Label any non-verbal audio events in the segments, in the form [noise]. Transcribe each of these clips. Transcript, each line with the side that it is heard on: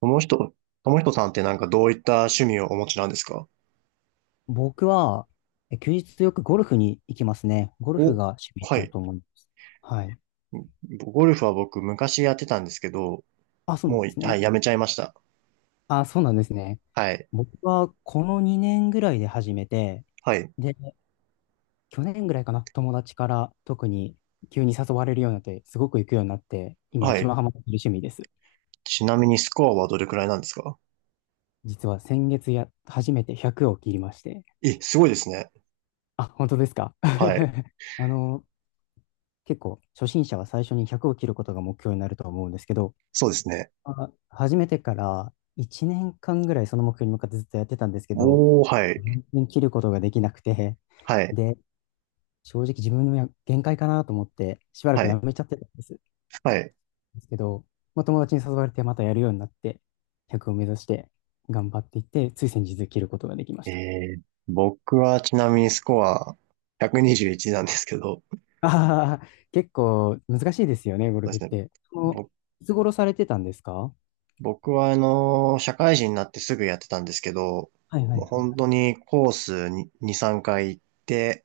right: ともひと、ともひとさんってなんかどういった趣味をお持ちなんですか？
left: 僕は、休日よくゴルフに行きますね。ゴルフ
right: お、
left: が趣味
right: は
left: だ
right: い。
left: と思います。はい。
right: ゴルフは僕昔やってたんですけど、
left: あ、そうなん
right: もう、
left: です
right: は
left: ね。
right: い、やめちゃいました。
left: あ、そうなんですね。
right: はい。
left: 僕はこの2年ぐらいで始めて、
right: はい。
left: で、去年ぐらいかな、友達から特に急に誘われるようになって、すごく行くようになって、今
right: は
left: 一
right: い。
left: 番ハマってる趣味です。
right: ちなみにスコアはどれくらいなんですか？
left: 実は先月、初めて100を切りまして。
right: え、すごいですね。
left: あ、本当ですか。
right: はい。
left: [laughs] あの、結構初心者は最初に100を切ることが目標になるとは思うんですけど、
right: そうですね。
left: 始めてから1年間ぐらいその目標に向かってずっとやってたんですけど、
right: おー、はい。
left: 全然切ることができなくて、
right: はい。
left: で、正直自分の限界かなと思って、しばら
right: は
left: くや
right: い。
left: めちゃってたんです。
right: はい。
left: ですけど、まあ、友達に誘われてまたやるようになって、100を目指して頑張っていって、つい先日切ることができま
right: え
left: した。
right: ー、僕はちなみにスコア121なんですけど、そ
left: ああ、結構難しいですよね、ゴ
right: う
left: ル
right: で
left: フっ
right: すね。
left: て。その、いつ頃されてたんですか？は
right: 僕は社会人になってすぐやってたんですけど、
left: いはいは
right: も
left: い。
right: う本当にコースに2、3回行って、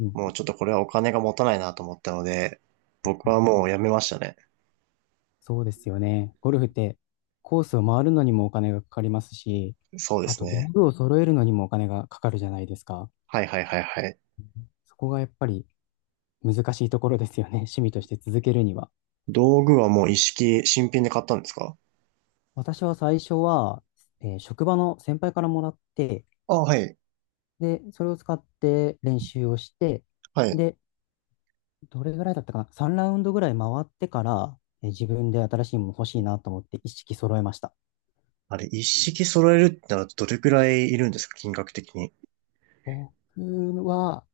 left: うん。
right: もうちょっとこれはお金が持たないなと思ったので、僕はもうやめましたね。
left: そうですよね。ゴルフってコースを回るのにもお金がかかりますし、
right: そうで
left: あ
right: す
left: と道
right: ね。
left: 具を揃えるのにもお金がかかるじゃないですか。
right: はいはいはいはい。
left: そこがやっぱり難しいところですよね。[laughs] 趣味として続けるには。
right: 道具はもう一式新品で買ったんですか？
left: 私は最初は、職場の先輩からもらって、
right: あ、はい。
left: で、それを使って練習をして、
right: はい。
left: で、どれぐらいだったかな？ 3 ラウンドぐらい回ってから、自分で新しいもの欲しいなと思って一式揃えました。
right: あれ、一式揃えるってならどれくらいいるんですか、金額的に。
left: 僕は、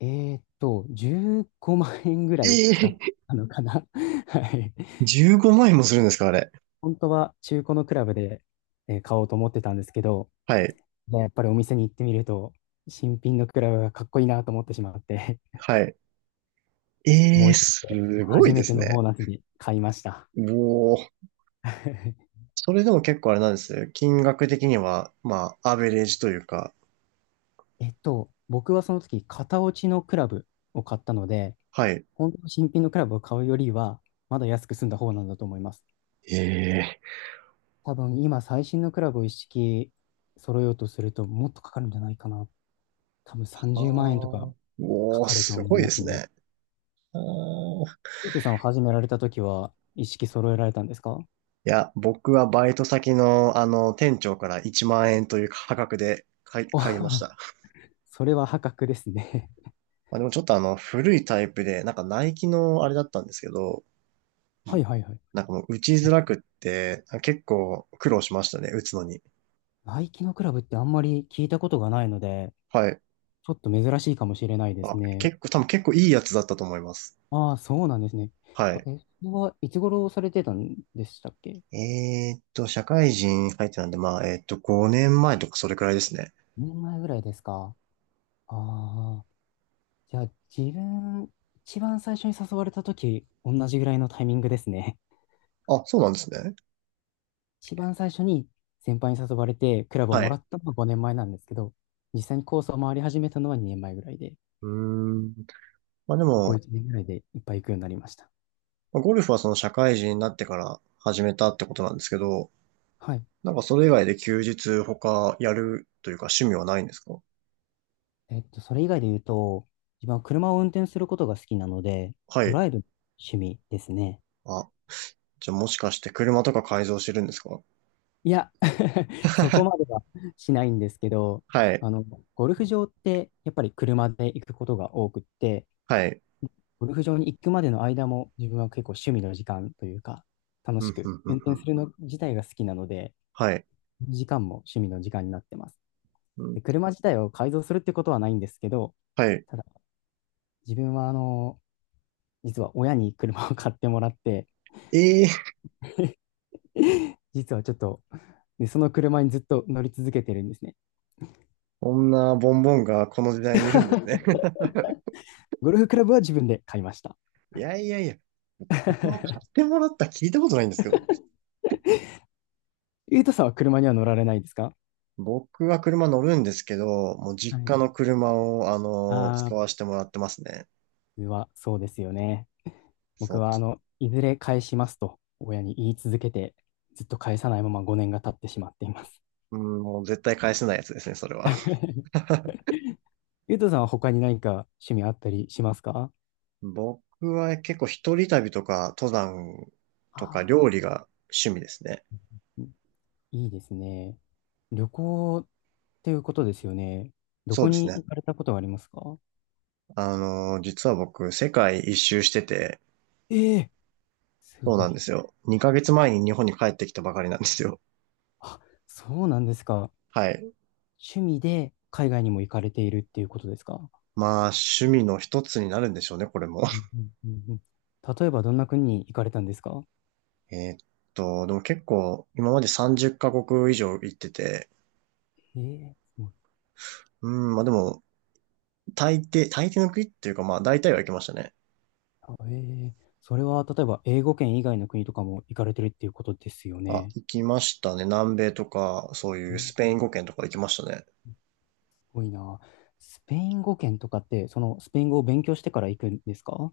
left: え15万円ぐらいかか
right: え
left: っ
right: え、
left: たのかな。[laughs] はい。
right: 15万円もするんですかあれ。
left: 本当は中古のクラブで、買おうと思ってたんですけど、
right: はい。
left: でやっぱりお店に行ってみると、新品のクラブがかっこいいなと思ってしまって、
right: はい。
left: [laughs]
right: え
left: 思
right: え、
left: い切っ
right: す
left: て
right: ごい
left: 初
right: で
left: めて
right: す
left: のボ
right: ね。
left: ーナスに買いました。
right: おー。
left: [laughs]
right: それでも結構あれなんですよ。金額的には、まあ、アベレージというか、
left: 僕はその時、型落ちのクラブを買ったので、
right: はい。
left: 本当の新品のクラブを買うよりは、まだ安く済んだ方なんだと思います。
right: ええ。
left: 多分今最新のクラブを一式揃えようとするともっとかかるんじゃないかな。多分
right: あ
left: 30万円と
right: ー、
left: かか
right: おー、
left: かると
right: す
left: 思
right: ご
left: い
right: いで
left: ます
right: す
left: ね。
right: ね。あー、
left: ゆうとさんを始められた時は一式揃えられたんですか？
right: いや、僕はバイト先の、店長から1万円という価格で買い、
left: お。
right: 買いまし
left: [laughs]
right: た。
left: それは破格ですね。
right: まあ、でもちょっと古いタイプで、なんかナイキのあれだったんですけど、
left: [laughs] はいはいはい。
right: なんかもう打ちづ
left: あ、
right: らくって、結構苦労しましたね、打つのに。
left: ナイキのクラブってあんまり聞いたことがないので、
right: はい。
left: ちょっと珍しいかもしれないで
right: あ、
left: すね。
right: 結構、多分結構いいやつだったと思います。
left: ああ、そうなんですね。
right: はい。
left: それはいつ頃されてたんでしたっけ？
right: 社会人入ってたんで、まあ、5年前とかそれくらいですね。
left: 2 年前ぐらいですか？ああ、いや、自分、一番最初に誘われた時、同じぐらいのタイミングですね。
right: あ、そうなんですね。
left: [laughs] 一番最初に先輩に誘われて、クラブを
right: は
left: もら
right: い。
left: ったのは5年前なんですけど、実際にコースを回り始めたのは2年前ぐらいで、
right: うーん。まあで
left: ここ
right: も、
left: 1年ぐらいでいっぱい行くようになりました。
right: ゴルフはその社会人になってから始めたってことなんですけど、
left: はい。
right: なんかそれ以外で休日他やるというか趣味はないんですか？
left: えっと、それ以外で言うと、自分は車を運転することが好きなので、
right: は
left: ド
right: い。
left: ライブ趣味ですね。
right: あ、じゃあもしかして車とか改造してるんですか？
left: いや、[laughs] そこま
right: [laughs]
left: ではしないんですけど、
right: はい。
left: あの、ゴルフ場ってやっぱり車で行くことが多くって、
right: はい。
left: ゴルフ場に行くまでの間も自分は結構趣味の時間というか、楽
right: うん、う
left: しく
right: ん、う
left: 運
right: ん、
left: 転する
right: うん。
left: の自体が好きなので、
right: はい。
left: 時間も趣味の時間になってます。
right: うん、
left: で、車自体を改造するってことはないんですけど、
right: はい。
left: ただ自分はあの、実は親に車を買ってもらって、
right: ええー、
left: [laughs] 実はちょっと、で、その車にずっと乗り続けてるんですね。
right: こんなボンボンがこの時代にいるんですね。[laughs]
left: ゴルフクラブは自分で買いました。
right: いやいやいや。自も買って
left: [laughs]
right: もらった聞いたことないんですけど。
left: ゆうとさんは車には乗られないですか？
right: 僕は車乗るんですけど、もう
left: は
right: 実
left: い。
right: 家の車を、使
left: あ
right: わせてもらってますね。
left: ー、はそうですよね。僕
right: そ
left: はあの、いずれ返しますと親に言い続けて、ずっと返さないまま5年が経ってしまっています。
right: う。うん、もう絶対返せないやつですね、それは。
left: [laughs] ゆうとさんは他に何か趣味あったりしますか？
right: 僕は結構一人旅とか、登山とか
left: あ
right: 料理が趣味ですね。
left: ー、いいですね。旅行っていうことですよね。ど
right: そう
left: こ
right: です
left: に
right: ね。
left: 行かれたことはありますか？
right: 実は僕、世界一周してて、
left: ええ、す
right: そう
left: ご
right: なん
left: い。
right: ですよ。2ヶ月前に日本に帰ってきたばかりなんですよ。
left: あ、そうなんですか。
right: はい。
left: 趣味で海外にも行かれているっていうことですか？
right: まあ、趣味の一つになるんでしょうね、これも。
left: うんうんうんうん。例えばどんな国に行かれたんですか？
right: えーっでも結構、今まで30カ国以上行ってて、
left: ええす
right: うん、まあでも、大抵の国っていうか、まあ大体は行きましたね。
left: ええ、それは例えば英語圏以外の国とかも行かれてるっていうことですよ
right: あ、
left: ね。
right: 行きましたね。南米とか、そうい
left: う
right: う
left: ん、
right: スペイ
left: す
right: ン語圏とか行きましたね。
left: ごいな。スペイン語圏とかって、そのスペイン語を勉強してから行くんですか？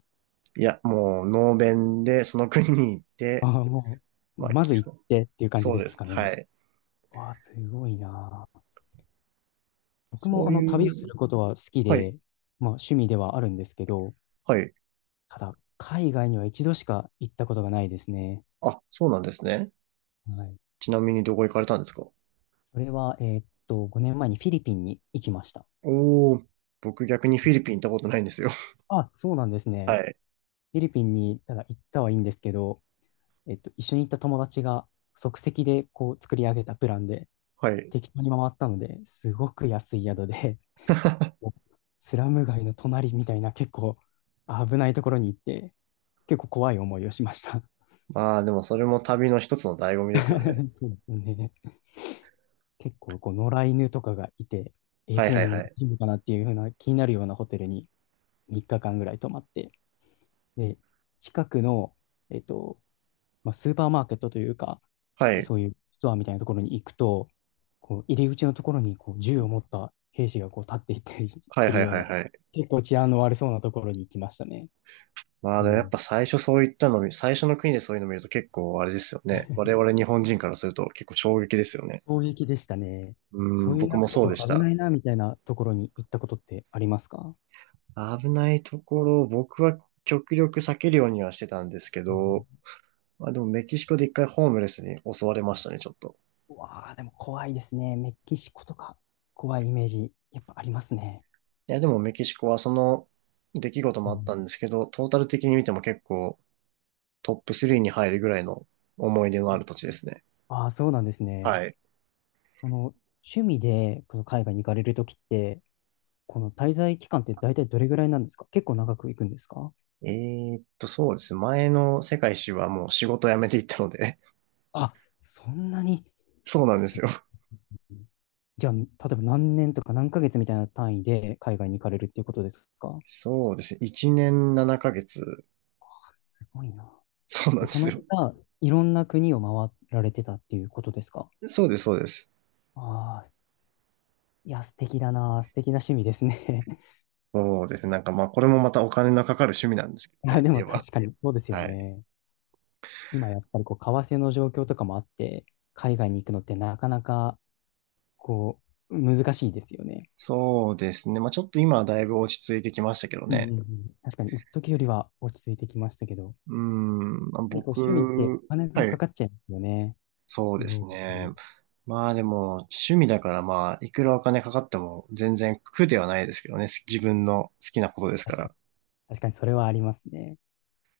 right: いや、もう、ノーベンで、その国に行っ
left: あ、
right: て、
left: [laughs] あ、もう、
right: まあ、
left: まず
right: 基
left: 行っ
right: 本。
left: てっていう感じ
right: そ
left: で
right: うで
left: す
right: す。
left: かね。
right: はい。
left: わあ、すごいな。僕
right: そ
left: もあ
right: う
left: の旅を
right: い
left: す
right: う、
left: ることは好き
right: は
left: で、
right: い、
left: まあ趣味ではあるんですけど、
right: はい。
left: ただ海外には一度しか行ったことがないですね。
right: あ、そうなんですね。
left: はい。
right: ちなみにどこ行かれたんですか？
left: それは、5年前にフィリピンに行きました。
right: おー、僕逆にフィリピン行ったことないんですよ。
left: あ、そうなんです
right: [laughs]
left: ね。
right: はい、
left: フィリピンにただ行ったはいいんですけど、えっと、一緒に行った友達が即席でこう作り上げたプランで
right: はい。
left: 適当に回ったので、すごく安い宿で、[laughs]
right: [laughs]
left: もうスラム街の隣みたいな結構危ないところに行って、結構怖い思いをしました。
right: まあ、でもそれも旅の一つの醍醐
left: [laughs]
right: 味ですよね。
left: そうですね。結構こう野良犬とかがいて、衛
right: はい
left: 生
right: はい
left: 面
right: は
left: も
right: い。
left: いいのかなっていうふうな気になるようなホテルに3日間ぐらい泊まって、で、近くの、えっと、まあ、スーパーマーケットというか、
right: はい。
left: そういうストアみたいなところに行くと、こう入り口のところにこう銃を持った兵士がこう立っていたり [laughs]
right: は
left: す
right: い
left: る
right: はい
left: よう
right: はい
left: な、
right: はい。
left: 結構治安の悪そうなところに行きましたね。
right: まあ
left: う
right: でもやっ
left: ん、
right: ぱ最初の国でそういうの見ると結構あれですよね。我々日本人からすると結構衝撃ですよね。
left: 衝撃でしたね。
right: う
left: そ
right: ん、
left: ういう
right: 僕
left: なん
right: も
left: かちょっ
right: そうで
left: と
right: し
left: 危
right: た。
left: ないなみたいなところに行ったことってありますか、
right: 危ないところ、僕は極力避けるようにはしてたんですけ
left: う
right: ど、
left: ん、
right: まあでもメキシコで一回ホームレスに襲われましたね、ちょっと。
left: うわあ、でも怖いですね。メキシコとか怖いイメージやっぱありますね。
right: いやでもメキシコはその出来事
left: う
right: もあっ
left: ん、
right: たんですけど、トータル的に見ても結構トップ3に入るぐらいの思い出のある土地ですね。
left: ああ、そうなんですね。
right: はい。
left: その、趣味でこの海外に行かれるときって、この滞在期間って大体どれぐらいなんですか？結構長く行くんですか？
right: そうですね。前の世界一周はもう仕事辞めていったので。
left: あ、そんなに。
right: [laughs] そうな
left: あ、
right: んで
left: す
right: すよ。
left: ごい。じゃあ、例えば何年とか何ヶ月みたいな単位で海外に行かれるっていうことですか？
right: そうですね。1年7ヶ月。
left: あ、すごいな。
right: そうなん
left: で、
right: で
left: そ
right: す
left: の
right: よ。
left: 間、いろんな国を回られてたっていうことですか？
right: そうです、そうです。
left: ああ、いや、素敵だな。素敵な趣味ですね。[laughs]
right: そうですね。なんかまあ、これもまたお金のかかる趣味なんですけ
left: い
right: ど
left: や、
right: ね、
left: で
right: 家
left: も
right: は。
left: 確かにそうですよ
right: はい。
left: ね。今やっぱりこう、為替の状況とかもあって、海外に行くのってなかなかこう、難しいですよね。
right: そうですね。まあ、ちょっと今はだいぶ落ち着いてきましたけど
left: うん
right: ね。
left: うんうん。確かに、一時よりは落ち着いてきましたけど、やっ
right: うーん、まあ
left: ぱりこう趣味って
right: 僕、
left: お金
right: は
left: がか
right: い。
left: かっちゃいますよね。
right: そうで
left: どう
right: す
left: して
right: ね。
left: も。
right: まあでも、趣味だからまあ、いくらお金かかっても全然苦ではないですけどね。自分の好きなことですか
left: 確か
right: ら。
left: に、確かにそれはありますね。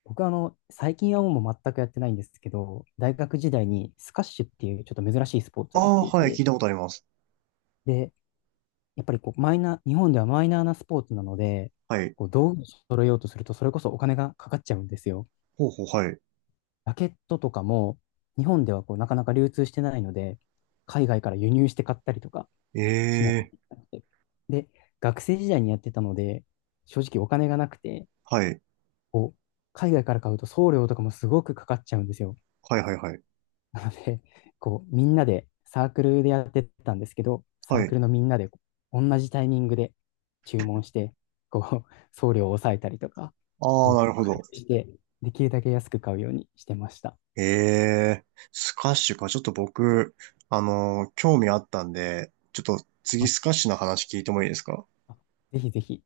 left: 僕はあの、最近はもう全くやってないんですけど、大学時代にスカッシュっていうちょっと珍しいスポー
right: あ
left: ツをやっ
right: あ、
left: てい
right: はい、聞
left: て、
right: いたことあります。
left: で、やっぱりこう、マイナー、日本ではマイナーなスポーツなので、
right: はい。
left: こう道具を揃えようとすると、それこそお金がかかっちゃうんですよ。
right: ほうほう、はい。
left: ラケットとかも、日本ではこうなかなか流通してないので、海外から輸入して買ったりとか、
right: え
left: しない。
right: え、
left: で、学生時代にやってたので、正直お金がなくて、
right: はい。
left: こう、海外から買うと送料とかもすごくかかっちゃうんですよ。
right: はい、はい、はい。
left: なので、こう、みんなでサークルでやってたんですけど、サ
right: は
left: ー
right: い。
left: クルのみんなで同じタイミングで注文して、こう、送料を抑えたりとか、す
right: ああ、
left: ごい
right: な
left: こ
right: る
left: う
right: ほ
left: 工
right: ど。
left: 夫して、できるだけ安く買うようにしてました。
right: ええ、スカッシュか。ちょっと僕、興味あったんで、ちょっと次
left: あ、
right: スカッシュの話聞いてもいいですか？
left: あ、ぜひぜひ。